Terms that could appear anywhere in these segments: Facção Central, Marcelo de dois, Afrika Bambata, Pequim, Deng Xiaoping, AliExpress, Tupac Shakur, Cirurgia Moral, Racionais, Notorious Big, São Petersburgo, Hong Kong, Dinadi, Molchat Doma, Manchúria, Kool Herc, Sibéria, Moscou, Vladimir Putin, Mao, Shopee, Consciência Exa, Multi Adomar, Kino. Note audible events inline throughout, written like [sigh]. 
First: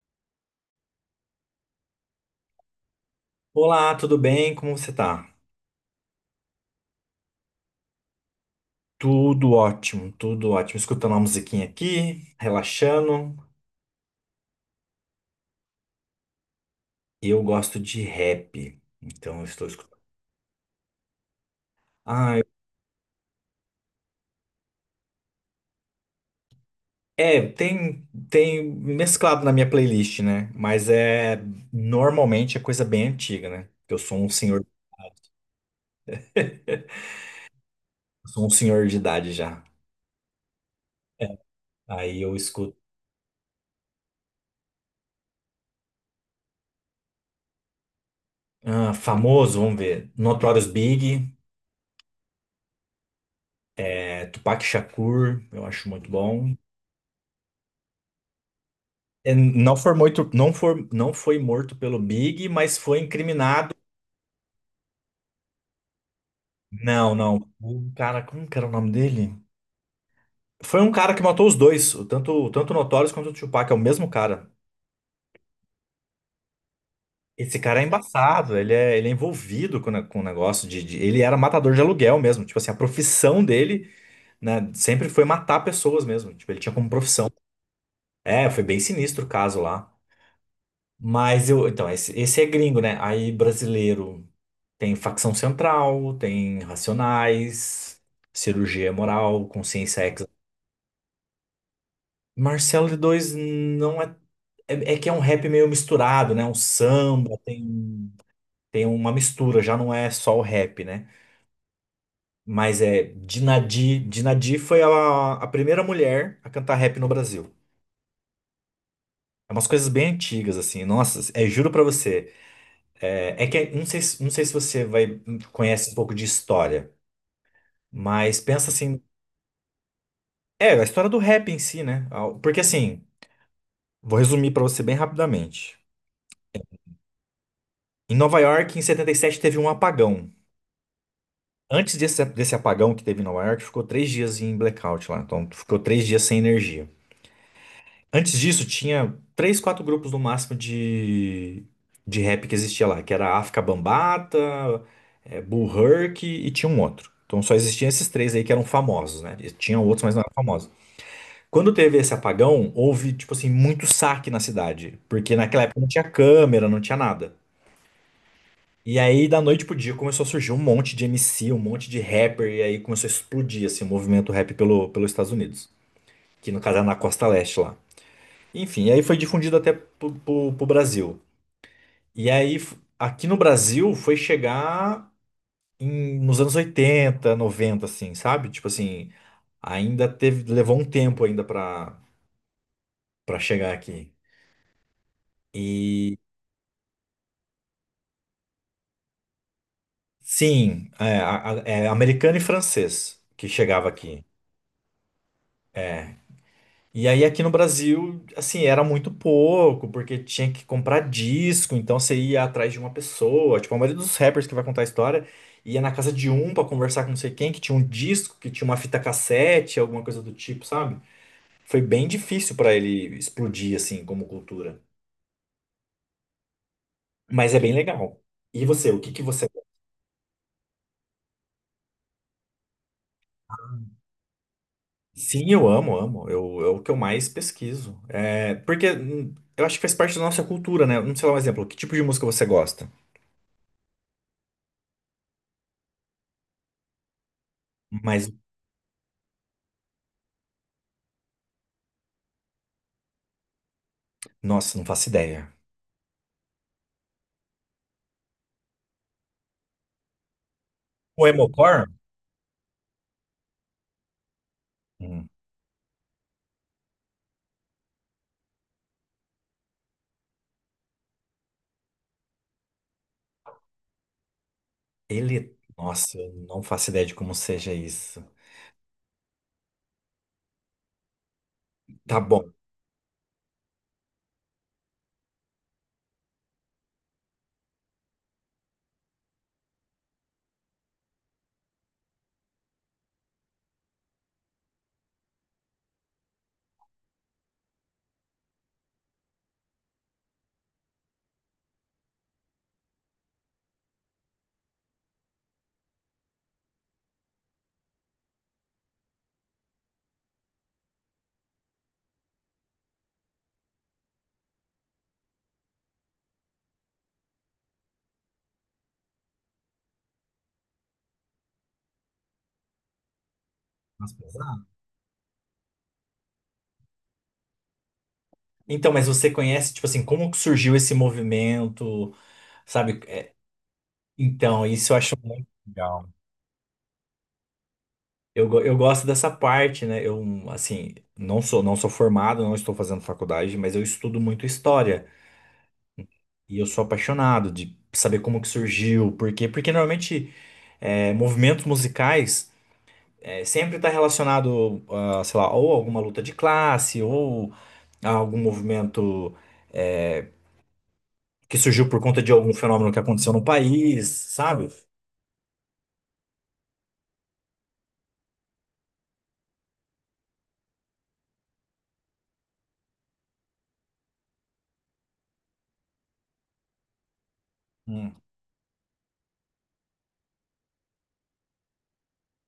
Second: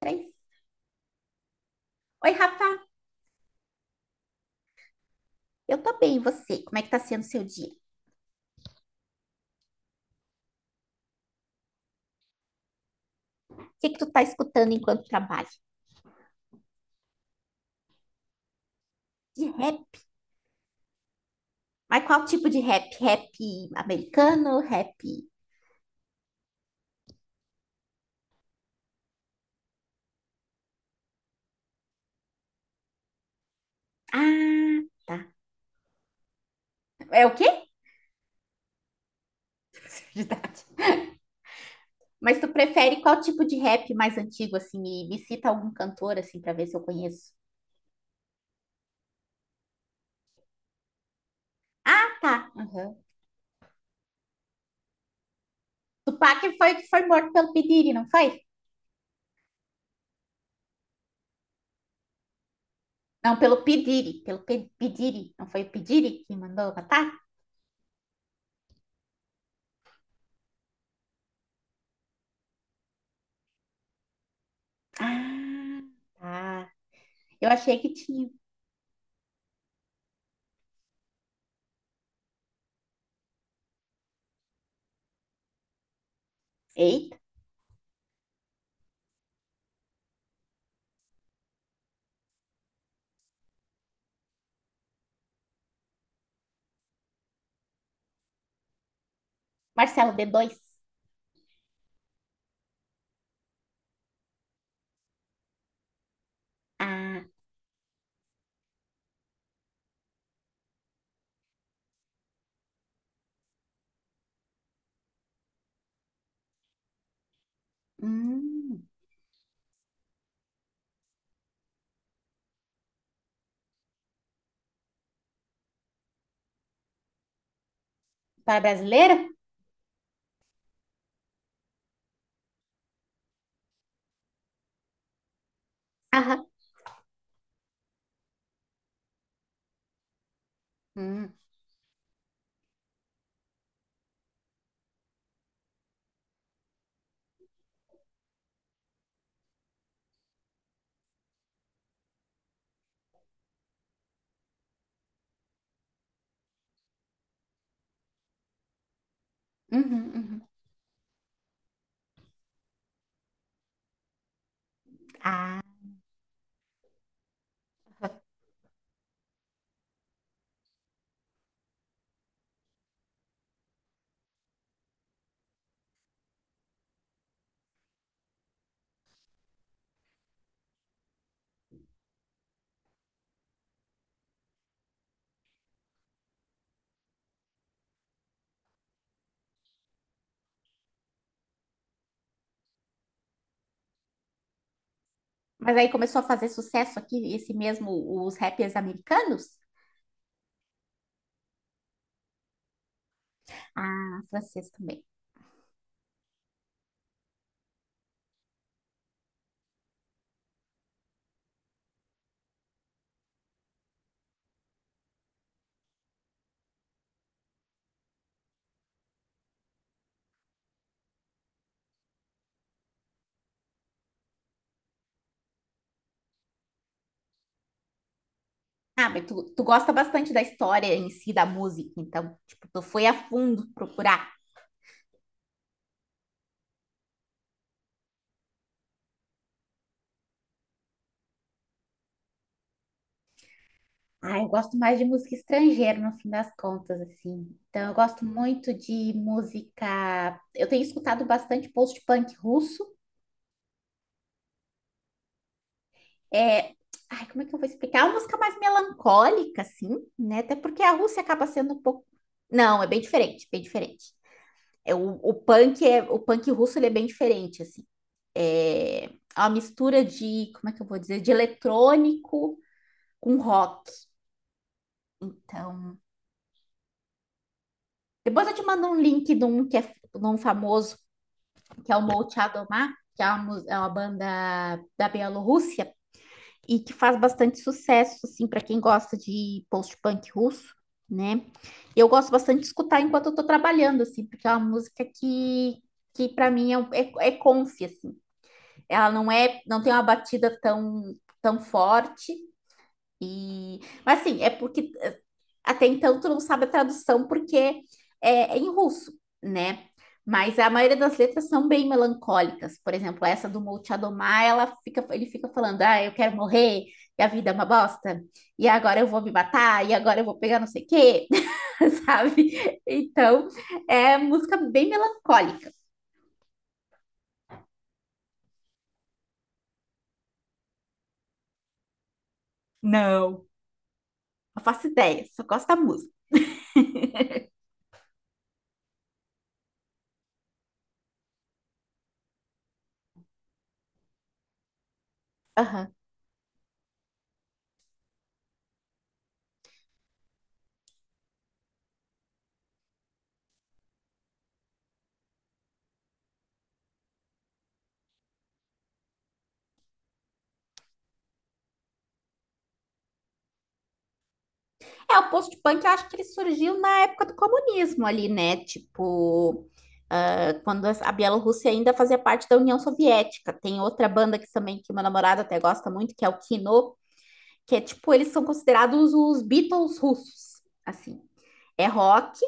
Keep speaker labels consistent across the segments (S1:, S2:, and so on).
S1: Três. Oi, Rafa,
S2: Olá, tudo bem? Como você tá?
S1: eu tô bem, e você? Como é que tá sendo o seu dia?
S2: Tudo ótimo, tudo ótimo. Escutando uma musiquinha aqui, relaxando.
S1: O que que tu tá escutando enquanto trabalha?
S2: Eu gosto de rap, então eu
S1: De
S2: estou
S1: rap?
S2: escutando.
S1: Mas qual
S2: Ah,
S1: tipo de rap? Rap americano, rap.
S2: é, tem mesclado na minha playlist, né? Mas normalmente é coisa bem antiga, né? Eu sou um senhor,
S1: Ah, tá.
S2: [laughs] eu
S1: É o quê?
S2: sou um senhor de idade já.
S1: [laughs] Verdade.
S2: É, aí eu
S1: Mas tu
S2: escuto.
S1: prefere qual tipo de rap mais antigo, assim, e me cita algum cantor, assim, pra ver se eu conheço.
S2: Ah, famoso, vamos ver. Notorious Big,
S1: Ah, tá. Uhum.
S2: é, Tupac Shakur, eu acho muito
S1: Tupac
S2: bom.
S1: foi o que foi morto pelo P. Diddy, não foi?
S2: É, não foi morto, não foi morto pelo Big, mas foi
S1: Não, pelo P.
S2: incriminado.
S1: Diddy, pelo P. Diddy. Não foi o P. Diddy que mandou matar?
S2: Não, não. O cara, como que era o nome dele? Foi um cara que matou os dois, tanto o Notorious quanto o Tupac, é o mesmo cara.
S1: Ah, tá. Eu
S2: Esse
S1: achei
S2: cara é
S1: que tinha.
S2: embaçado, ele é envolvido com o negócio. Ele era matador de aluguel mesmo, tipo assim, a profissão dele, né, sempre foi matar pessoas mesmo, tipo, ele tinha como
S1: Eita.
S2: profissão. É, foi bem sinistro o caso lá. Mas eu. Então, esse é gringo, né? Aí brasileiro tem Facção Central, tem Racionais, Cirurgia Moral, Consciência
S1: Marcelo
S2: Exa.
S1: D2.
S2: Marcelo D2 não é. É, é que é um rap meio misturado, né? Um
S1: Ah,
S2: samba, tem, uma mistura, já não é só o rap, né? Mas é Dinadi. Dinadi foi a primeira mulher a cantar rap no Brasil.
S1: hum.
S2: É umas coisas bem antigas, assim. Nossa, é, juro pra você. É, é que é, não sei se você vai conhece um pouco de história, mas
S1: Para
S2: pensa assim,
S1: brasileiro?
S2: é a história do rap em si, né? Porque assim, vou resumir pra você bem rapidamente.
S1: Aham.
S2: Em Nova York, em 77, teve um apagão.
S1: Hum,
S2: Antes desse apagão que teve em Nova York, ficou 3 dias em blackout lá. Então, ficou 3 dias sem energia. Antes disso, tinha três, quatro grupos no máximo de rap que existia lá, que era África Bambata, Bull Herc e tinha um outro. Então só existiam esses três aí que eram famosos, né? E tinham outros,
S1: uhum,
S2: mas não eram
S1: uhum.
S2: famosos. Quando teve esse apagão, houve, tipo assim, muito saque na cidade, porque
S1: Ah,
S2: naquela época não tinha câmera, não tinha nada. E aí, da noite pro dia, começou a surgir um monte de MC, um monte de rapper, e aí começou a explodir, assim, o movimento rap pelos Estados Unidos, que no caso era na Costa Leste lá. Enfim, aí foi difundido até pro Brasil. E aí, aqui no Brasil, foi chegar nos anos 80 90 assim, sabe? Tipo assim, ainda teve, levou um tempo ainda pra chegar aqui.
S1: mas aí
S2: E
S1: começou a fazer sucesso aqui, esse mesmo, os rappers americanos?
S2: sim, é americano e francês que chegava
S1: Ah,
S2: aqui.
S1: francês também.
S2: E aí aqui no Brasil, assim, era muito pouco, porque tinha que comprar disco, então você ia atrás de uma pessoa. Tipo, a maioria dos rappers que vai contar a história ia na casa de um pra conversar com não sei quem, que tinha um disco, que tinha uma fita cassete, alguma coisa do tipo, sabe? Foi bem difícil pra ele explodir, assim, como cultura. Mas é bem legal. E você, o
S1: Ah,
S2: que que
S1: mas
S2: você...
S1: tu gosta bastante da história em si, da música, então, tipo, tu foi a fundo procurar.
S2: Sim, eu amo, amo. É o que eu mais pesquiso. É, porque eu acho que faz parte da nossa cultura, né? Não sei lá um exemplo, que tipo de música você gosta?
S1: Ah, eu gosto mais de música estrangeira, no fim das contas, assim. Então, eu gosto
S2: Mas
S1: muito de música. Eu tenho escutado bastante post-punk russo.
S2: nossa, não faço ideia.
S1: é, Ai, como é que eu vou explicar? É uma música mais melancólica, assim, né? Até porque a Rússia
S2: O
S1: acaba sendo um
S2: Emocor?
S1: pouco. Não, é bem diferente, bem diferente. É, o,
S2: Hum.
S1: o punk é, o punk russo ele é bem diferente, assim. É é uma mistura de, como é que eu vou dizer, de eletrônico com rock.
S2: Ele.
S1: Então,
S2: Nossa, eu não faço ideia de como seja isso.
S1: depois eu te mando um link de um que é de um famoso, que é o
S2: Tá bom.
S1: Molchat Doma, que é uma banda da Bielorrússia, e que faz bastante sucesso, assim, para quem gosta de post-punk russo, né? Eu gosto bastante de escutar enquanto eu tô trabalhando, assim, porque é uma música que para mim é comfy, assim. Ela não é, não tem uma batida tão, tão forte. E, mas assim, é porque até então, tu não sabe a tradução porque é em russo, né? Mas a maioria das letras são bem melancólicas. Por exemplo, essa do Multi Adomar, ela fica, ele fica falando: ah, eu quero morrer, e a vida é uma bosta, e agora eu vou me matar, e agora eu vou pegar não sei o quê, [laughs] sabe? Então,
S2: Mas
S1: é música
S2: pesado.
S1: bem melancólica.
S2: Então, mas você conhece, tipo assim, como que surgiu esse movimento, sabe? É,
S1: Não, não
S2: então,
S1: faço
S2: isso eu acho
S1: ideia, só
S2: muito
S1: gosto da
S2: legal.
S1: música.
S2: Eu gosto dessa parte, né? Eu, assim, não sou formado, não estou fazendo faculdade, mas eu estudo muito história.
S1: Aham.
S2: E eu sou apaixonado de saber como que surgiu, por quê? Porque normalmente movimentos musicais, sempre está relacionado, a, sei lá, ou alguma luta de classe, ou a algum movimento é, que surgiu por conta de algum fenômeno que aconteceu no país, sabe?
S1: É, o post-punk, eu acho que ele surgiu na época do comunismo ali, né? Tipo, ah, quando a Bielorrússia ainda fazia parte da União Soviética. Tem outra banda que também, que meu namorado até gosta muito, que é o Kino, que é tipo,
S2: Hum,
S1: eles são considerados os Beatles russos, assim. É rock,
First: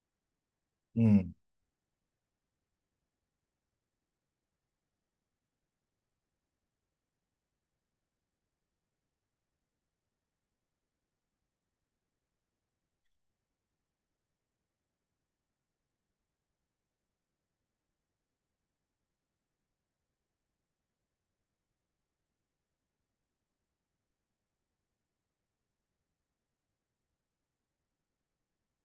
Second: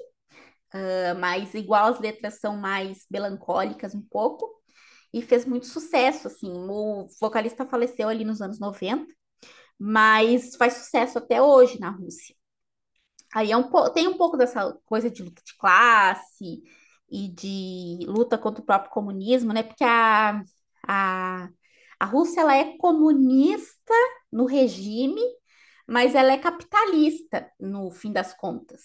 S1: ah,
S2: hum.
S1: mas igual as letras são mais melancólicas um pouco, e fez muito sucesso, assim. O vocalista faleceu ali nos anos 90, mas faz sucesso até hoje na Rússia. Aí é tem um pouco dessa coisa de luta de classe e de luta contra o próprio comunismo, né? Porque a, a Rússia ela é comunista no regime, mas ela é capitalista no fim das contas.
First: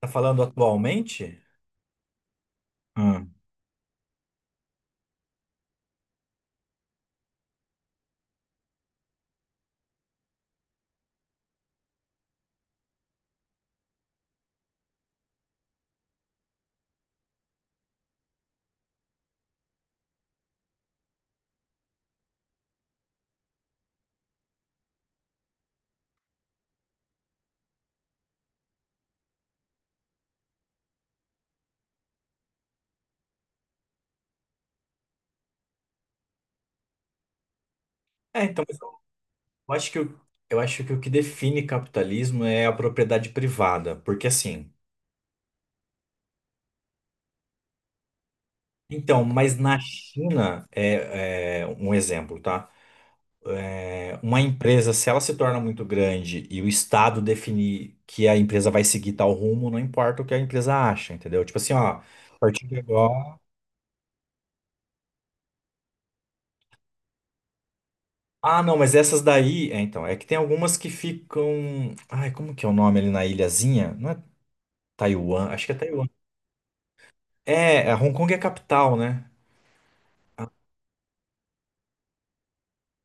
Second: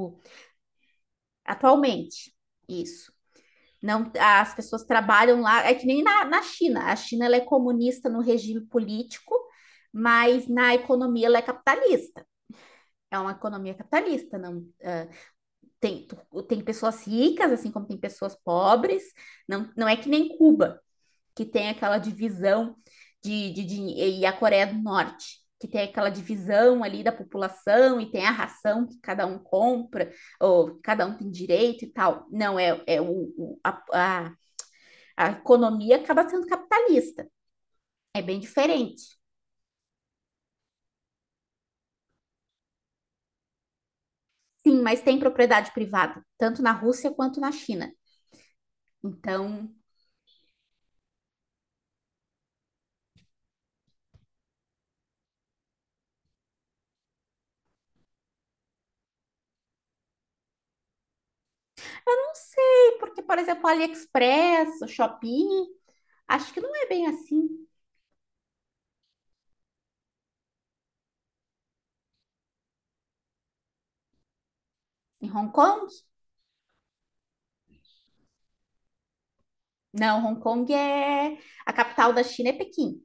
S2: Tá falando atualmente?
S1: atualmente, isso.
S2: Hum.
S1: Não, as pessoas trabalham lá, é que nem na China. A China ela é comunista no regime político, mas na economia ela é capitalista. É uma economia capitalista, não tem, tem pessoas ricas, assim como tem pessoas pobres. Não, não é que nem Cuba, que tem aquela divisão e a Coreia do Norte, que tem aquela divisão ali da população e tem a ração que cada um compra, ou cada um tem direito e tal. Não, o- a, a, a economia acaba sendo capitalista. É bem
S2: É, então, mas
S1: diferente.
S2: acho que o, eu acho que o que define capitalismo é a propriedade privada, porque assim.
S1: Sim, mas tem propriedade privada, tanto na Rússia quanto na China.
S2: Então, mas
S1: Então,
S2: na China, é um exemplo, tá? Uma empresa, se ela se torna muito grande e o Estado definir que a empresa vai seguir tal rumo, não importa o que a empresa acha, entendeu? Tipo assim, ó, a
S1: não
S2: partir de
S1: sei, porque, por
S2: agora.
S1: exemplo, AliExpress, o Shopee, acho que não é bem assim.
S2: Ah, não, mas essas daí. É, então, é que tem algumas que ficam. Ai, como que é o nome ali na ilhazinha? Não é
S1: Em
S2: Taiwan?
S1: Hong
S2: Acho que é
S1: Kong?
S2: Taiwan. É, a Hong Kong é a capital, né?
S1: Não, Hong Kong é. A capital da China é Pequim.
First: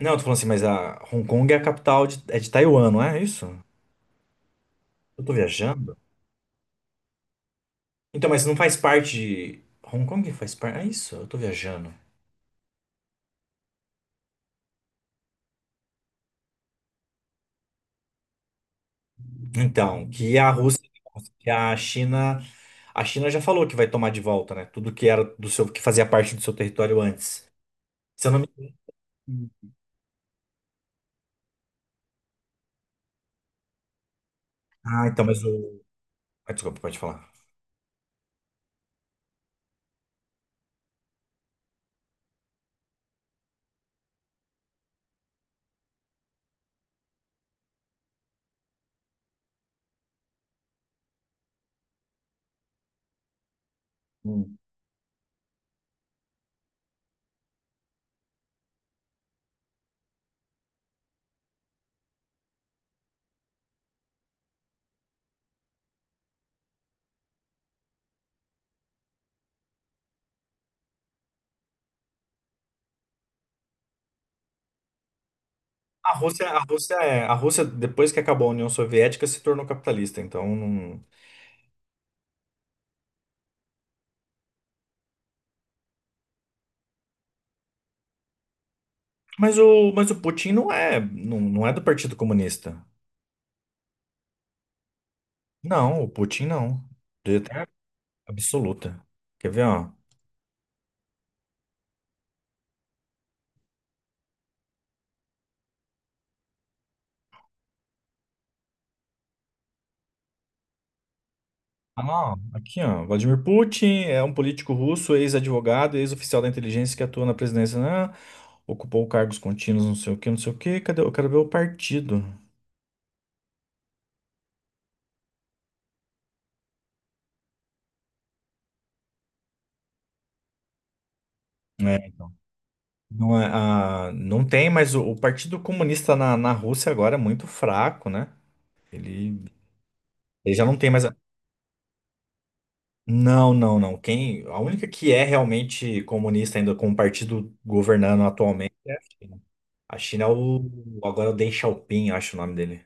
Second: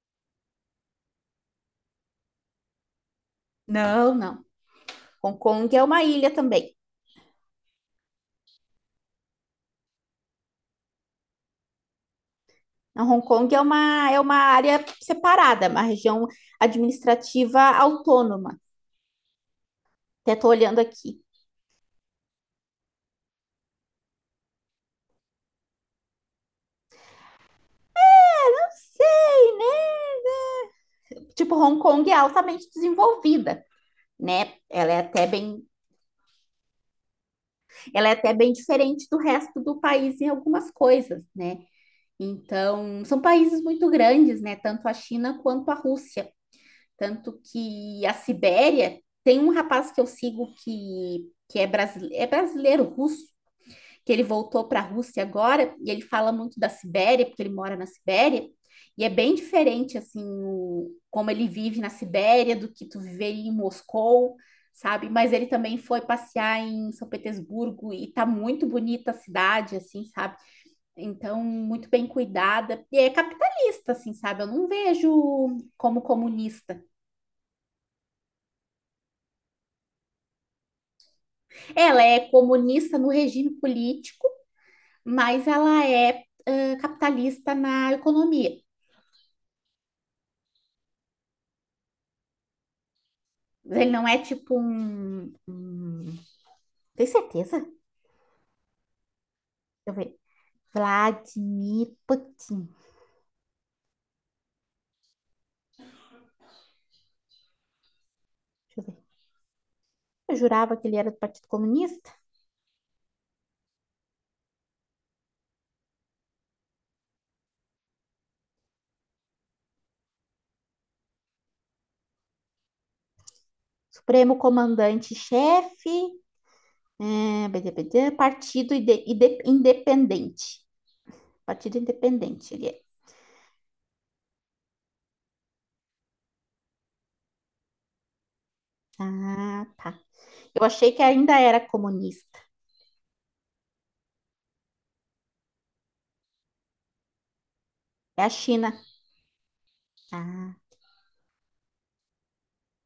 S2: Não, eu tô falando assim, mas a Hong Kong é a capital é de Taiwan, não é isso?
S1: Não, não.
S2: Eu tô
S1: Hong Kong é
S2: viajando?
S1: uma ilha também.
S2: Então, mas não faz parte de. Hong Kong faz parte. É isso? Eu tô viajando.
S1: Não, Hong Kong é uma área separada, uma região administrativa autônoma.
S2: Então,
S1: Até
S2: que
S1: tô
S2: a
S1: olhando
S2: Rússia,
S1: aqui.
S2: que a China já falou que vai tomar de volta, né? Tudo que era do seu, que fazia parte do seu território antes. Se eu não me...
S1: Não
S2: Hum.
S1: sei, né? Tipo, Hong Kong é altamente desenvolvida, né? Ela é
S2: Ah, então,
S1: até
S2: mas
S1: bem,
S2: o... ah, desculpa, pode falar.
S1: ela é até bem diferente do resto do país em algumas coisas, né? Então, são países muito grandes, né? Tanto a China quanto a Rússia. Tanto que a Sibéria tem um rapaz que eu sigo que é brasileiro russo, que ele
S2: Hum.
S1: voltou para a Rússia agora, e ele fala muito da Sibéria, porque ele mora na Sibéria, e é bem diferente assim como ele vive na Sibéria do que tu viver em Moscou, sabe? Mas ele também foi passear em São Petersburgo e tá muito bonita a cidade, assim, sabe? Então, muito bem cuidada. E é capitalista, assim, sabe? Eu não vejo como
S2: A Rússia, a
S1: comunista.
S2: Rússia é, a Rússia, depois que acabou a União Soviética, se tornou capitalista, então não...
S1: Ela é comunista no regime político, mas ela é capitalista na economia.
S2: Mas o Putin não é do Partido Comunista.
S1: Ele não é tipo um.
S2: Não, o
S1: um-
S2: Putin não.
S1: Tem
S2: Deu
S1: certeza?
S2: até
S1: Deixa
S2: absoluta. Quer ver, ó?
S1: eu ver. Vladimir Putin. Deixa eu ver. Eu jurava que ele era do Partido Comunista.
S2: Ah, aqui, ó. Vladimir Putin é um político russo, ex-advogado, ex-oficial da inteligência que atua na presidência, né? Ocupou cargos contínuos, não sei o quê, não sei o quê. Cadê? Eu quero ver o partido.
S1: Supremo Comandante-Chefe. BDBD, partido Independente. Partido
S2: É, então.
S1: Independente ele é.
S2: Não, não tem, mas o Partido Comunista na Rússia agora é muito fraco, né? Ele,
S1: Ah, tá.
S2: ele
S1: Eu
S2: já não tem
S1: achei que
S2: mais.
S1: ainda era comunista.
S2: Não, não, não. A única que é realmente comunista ainda com o partido
S1: É
S2: governando
S1: a China.
S2: atualmente é a China. A China é
S1: Ah,
S2: o. Agora é o Deng Xiaoping, acho o nome dele.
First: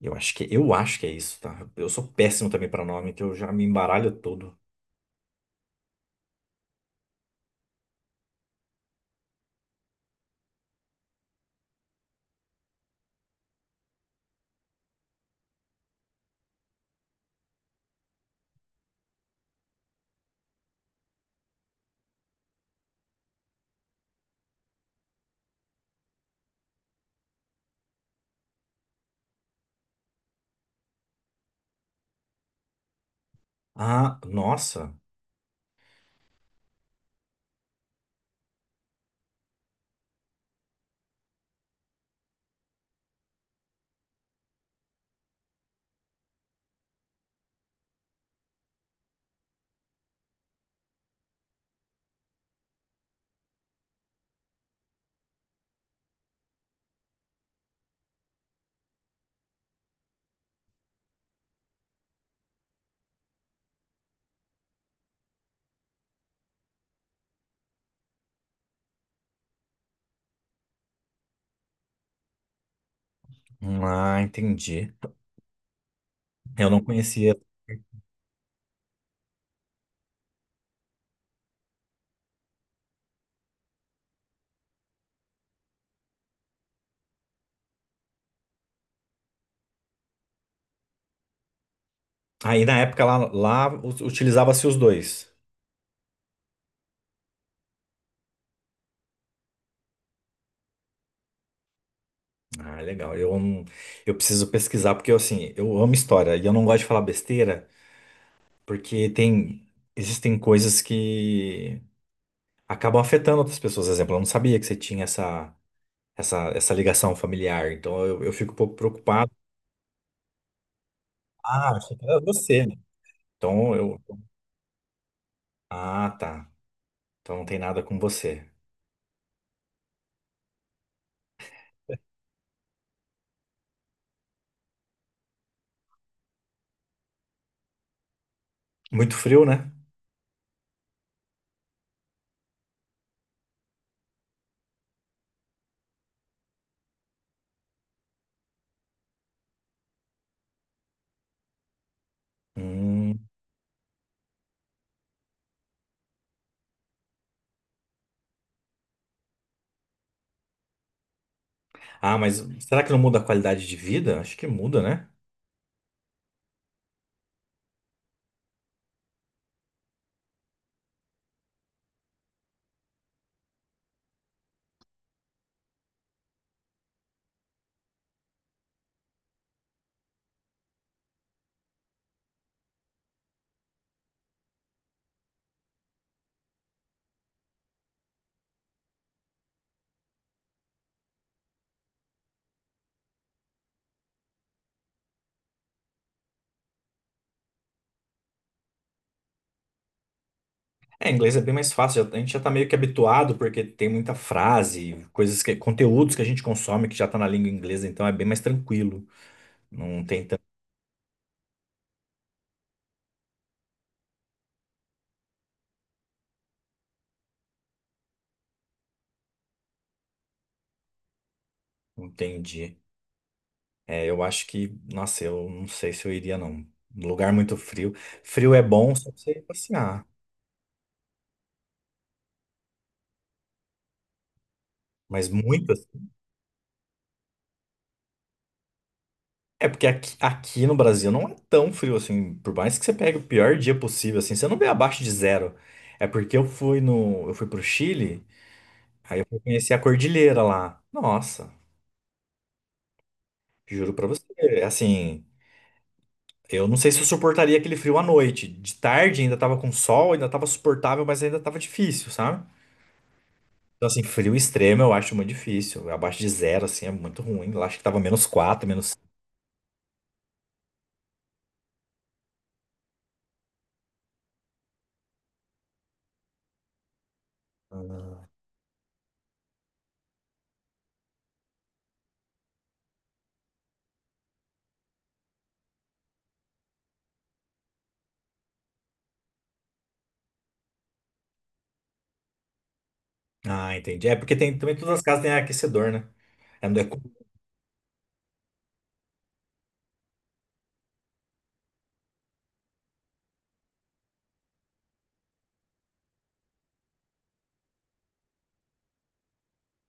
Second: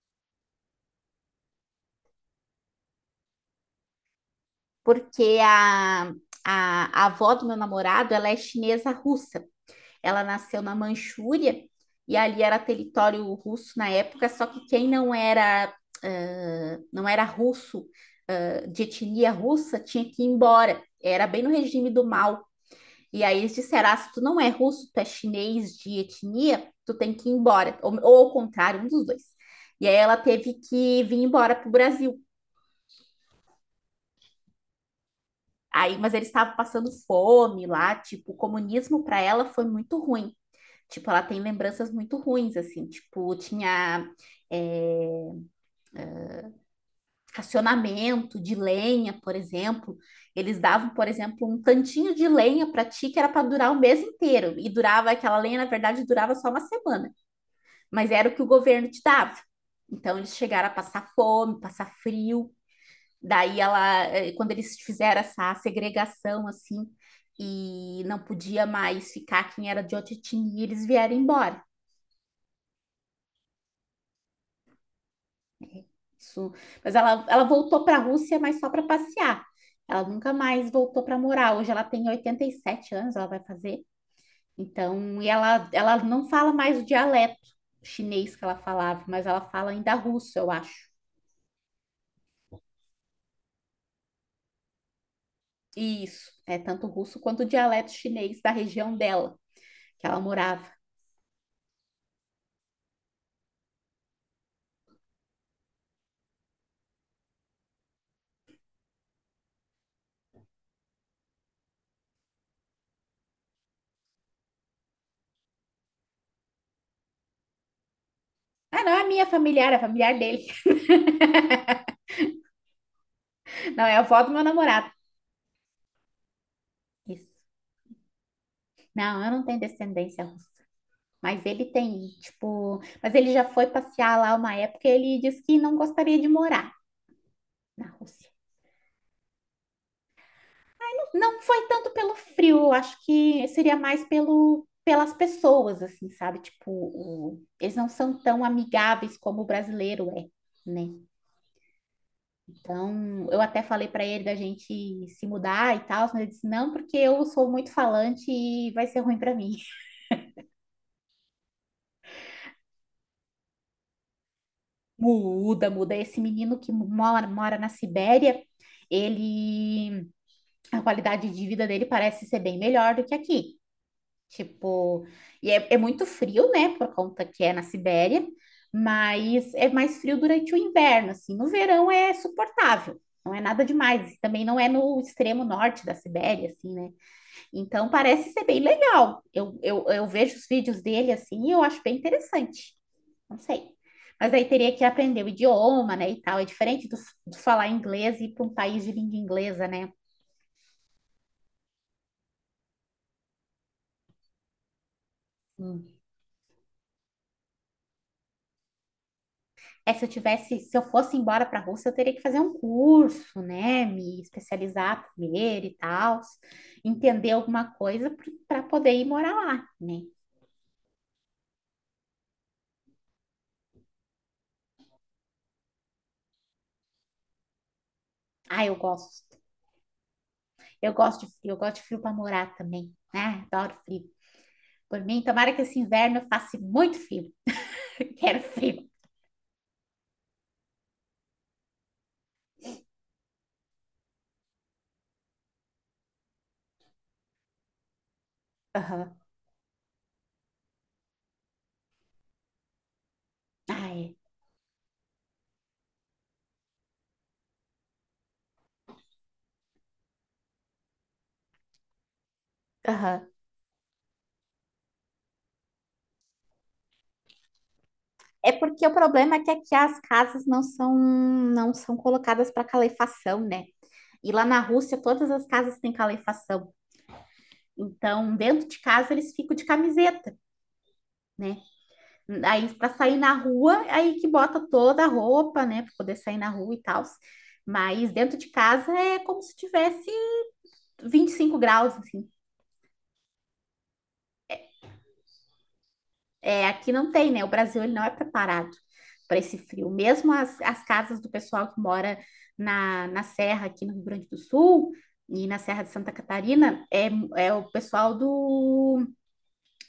S2: Eu acho que é isso, tá? Eu sou péssimo também pra nome, que eu já me embaralho todo.
S1: porque a avó do meu namorado, ela é chinesa russa. Ela nasceu na Manchúria e ali era território russo na época, só que quem não era, ah, não era russo, de etnia russa, tinha que ir embora. Era bem no regime do Mao. E aí eles disseram: ah, se tu não é russo, tu é chinês de etnia, tu tem que ir embora. Ou ao contrário, um dos dois. E aí ela teve que vir embora pro Brasil.
S2: Ah, nossa.
S1: Aí, mas eles estavam passando fome lá, tipo, o comunismo para ela foi muito ruim. Tipo, ela tem lembranças muito ruins, assim, tipo, tinha é, racionamento de lenha, por exemplo. Eles davam, por exemplo, um tantinho de lenha para ti que era para durar o mês inteiro. E durava, aquela lenha, na verdade, durava só uma semana. Mas era o que o governo te dava. Então eles chegaram a passar fome, passar frio. Daí ela, quando eles fizeram essa segregação assim, e não podia mais ficar quem era de outra etnia, eles vieram embora.
S2: Ah, entendi.
S1: Isso,
S2: Eu não
S1: mas ela,
S2: conhecia.
S1: ela voltou para a Rússia, mas só para passear. Ela nunca mais voltou para morar. Hoje ela tem 87 anos, ela vai fazer. Então, e ela não fala mais o dialeto chinês que ela falava, mas ela fala ainda russo, eu acho.
S2: Aí na época lá, utilizava-se os dois.
S1: Isso, é tanto russo quanto o dialeto chinês da região dela, que ela morava.
S2: Ah, legal. Eu, não- eu preciso pesquisar, porque eu, assim, eu amo história e eu não gosto de falar besteira, porque existem coisas que acabam afetando outras pessoas. Por exemplo, eu não sabia que você tinha essa ligação familiar, então eu fico um pouco
S1: Ah, não é minha
S2: preocupado.
S1: familiar, é familiar dele.
S2: Ah, achei que era você, né? Então
S1: [laughs] Não, é a
S2: eu.
S1: avó do meu namorado.
S2: Ah, tá.
S1: Isso.
S2: Então não tem nada com você.
S1: Não, eu não tenho descendência russa. Mas ele tem, tipo. Mas ele já foi passear lá uma época e ele disse que não gostaria de morar na Rússia.
S2: Muito frio, né?
S1: Não foi tanto pelo frio, eu acho que seria mais pelo, pelas pessoas, assim, sabe? Tipo, eles não são tão amigáveis como o brasileiro é, né? Então,
S2: Hum.
S1: eu até falei para ele da gente se mudar e tal, mas ele disse não, porque eu sou muito falante e vai ser ruim para mim. [laughs]
S2: Ah, mas será que não muda a qualidade de vida? Acho que muda, né?
S1: Muda, muda. Esse menino que mora na Sibéria, ele, a qualidade de vida dele parece ser bem melhor do que aqui. Tipo, e é muito frio, né, por conta que é na Sibéria, mas é mais frio durante o inverno, assim. No verão é suportável, não é nada demais. Também não é no extremo norte da Sibéria, assim, né? Então parece ser bem legal. Eu vejo os vídeos dele assim e eu acho bem interessante. Não sei. Mas aí teria que aprender o idioma, né, e tal. É diferente do falar inglês e ir para um país de língua inglesa, né?
S2: É, inglês é bem mais fácil. A gente já tá meio que habituado porque tem muita frase,
S1: Hum.
S2: conteúdos que a gente consome que já tá na língua inglesa, então é bem mais tranquilo.
S1: É,
S2: Não tem tanto.
S1: se eu fosse embora para a Rússia, eu teria que fazer um curso, né? Me especializar primeiro e tal, entender alguma coisa para poder ir morar lá, né?
S2: Entendi. É, eu acho que, nossa, eu não sei se eu iria, não. Lugar muito frio. Frio é
S1: Ah, eu
S2: bom só pra você
S1: gosto.
S2: ir passear,
S1: Eu gosto de frio, eu gosto de frio para morar também. Né, adoro frio. Por mim,
S2: mas
S1: tomara que
S2: muito.
S1: esse inverno eu faça muito frio. [laughs] Quero frio.
S2: É porque aqui no Brasil não é tão frio assim. Por mais que você pegue o pior dia possível, assim, você não vê abaixo de zero. É porque eu fui no, eu fui pro Chile,
S1: Aham.
S2: aí eu fui conhecer a cordilheira lá. Nossa,
S1: Ah,
S2: juro pra
S1: é.
S2: você, assim, eu não sei se eu suportaria aquele frio à noite. De tarde ainda tava com sol, ainda tava suportável, mas ainda tava difícil, sabe?
S1: Aham.
S2: Então, assim, frio extremo eu acho muito difícil. Abaixo de zero, assim, é muito ruim. Eu acho que tava menos
S1: É
S2: quatro,
S1: porque o
S2: menos.
S1: problema é que aqui as casas não são colocadas para calefação, né? E lá na Rússia todas as casas têm calefação. Então, dentro de casa eles ficam de camiseta, né? Aí para sair na rua, aí que bota toda a roupa, né, para poder sair na rua e tal. Mas dentro de casa é como se tivesse 25 graus, assim.
S2: Ah, entendi. É porque também todas as casas têm aquecedor, né?
S1: É,
S2: É, é.
S1: aqui não tem, né? O Brasil ele não é preparado para esse frio. Mesmo as casas do pessoal que mora na Serra, aqui no Rio Grande do Sul, e na Serra de Santa Catarina, é o pessoal do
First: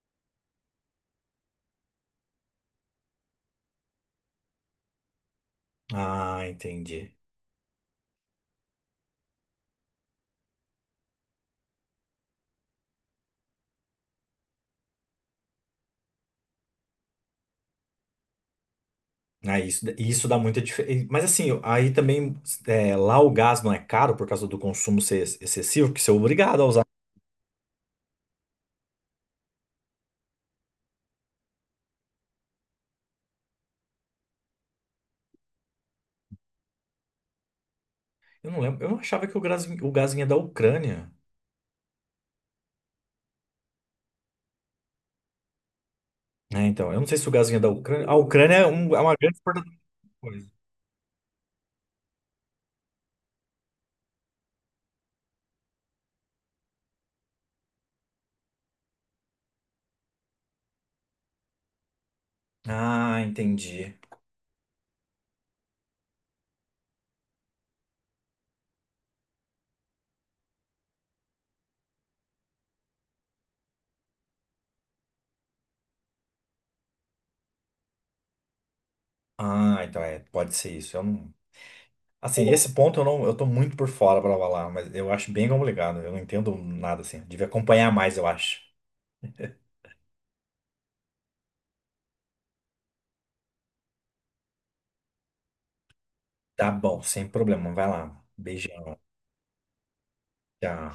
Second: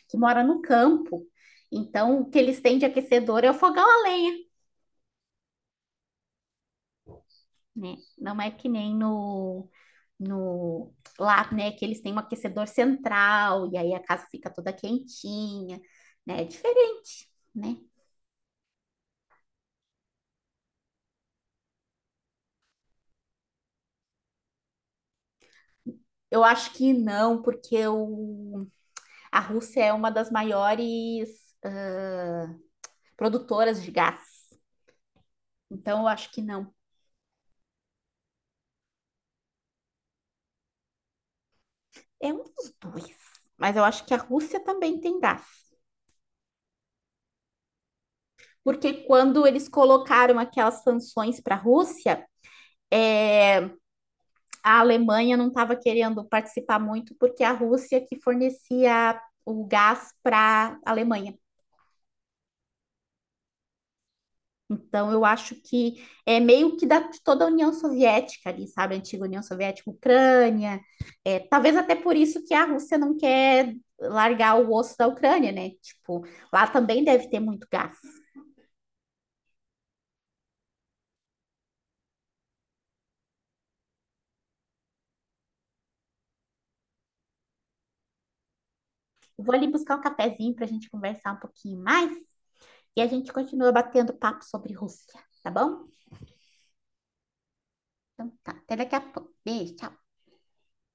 S1: que mora no campo. Então, o que eles têm de aquecedor é o fogão a lenha,
S2: Ah, entendi.
S1: né? Não é que nem no lá, né? Que eles têm um aquecedor central, e aí a casa fica toda quentinha, né? É diferente, né?
S2: Ah, isso dá muita diferença. Mas assim, aí também lá o gás não é caro por causa do consumo ser excessivo, porque você é
S1: Eu
S2: obrigado a
S1: acho
S2: usar.
S1: que não, porque o A Rússia é uma das maiores ah, produtoras de gás. Então, eu acho que não.
S2: Eu não lembro, eu não achava que o gás vinha da Ucrânia.
S1: É um dos dois. Mas eu acho que a Rússia também tem gás.
S2: Né? Então, eu não sei se o gás vinha da Ucrânia. A Ucrânia é
S1: Porque
S2: uma grande
S1: quando eles
S2: exportadora de
S1: colocaram
S2: coisa.
S1: aquelas sanções para a Rússia, é, a Alemanha não estava querendo participar muito, porque a Rússia que fornecia o gás para a Alemanha.
S2: Ah, entendi.
S1: Então, eu acho que é meio que de toda a União Soviética ali, sabe? A antiga União Soviética, Ucrânia. É, talvez até por isso que a Rússia não quer largar o osso da Ucrânia, né? Tipo, lá também deve ter muito gás.
S2: Ah, então pode ser isso. Eu não... Assim, esse ponto eu não, eu tô muito por fora pra falar, mas eu acho bem complicado. Eu não entendo nada assim. Devia acompanhar mais, eu acho.
S1: Eu vou ali buscar um cafezinho para a gente conversar um pouquinho mais e a gente continua batendo papo sobre Rússia, tá bom?
S2: Tá bom, sem problema. Vai lá.
S1: Então tá, até daqui a
S2: Beijão.
S1: pouco. Beijo, tchau.
S2: Tchau.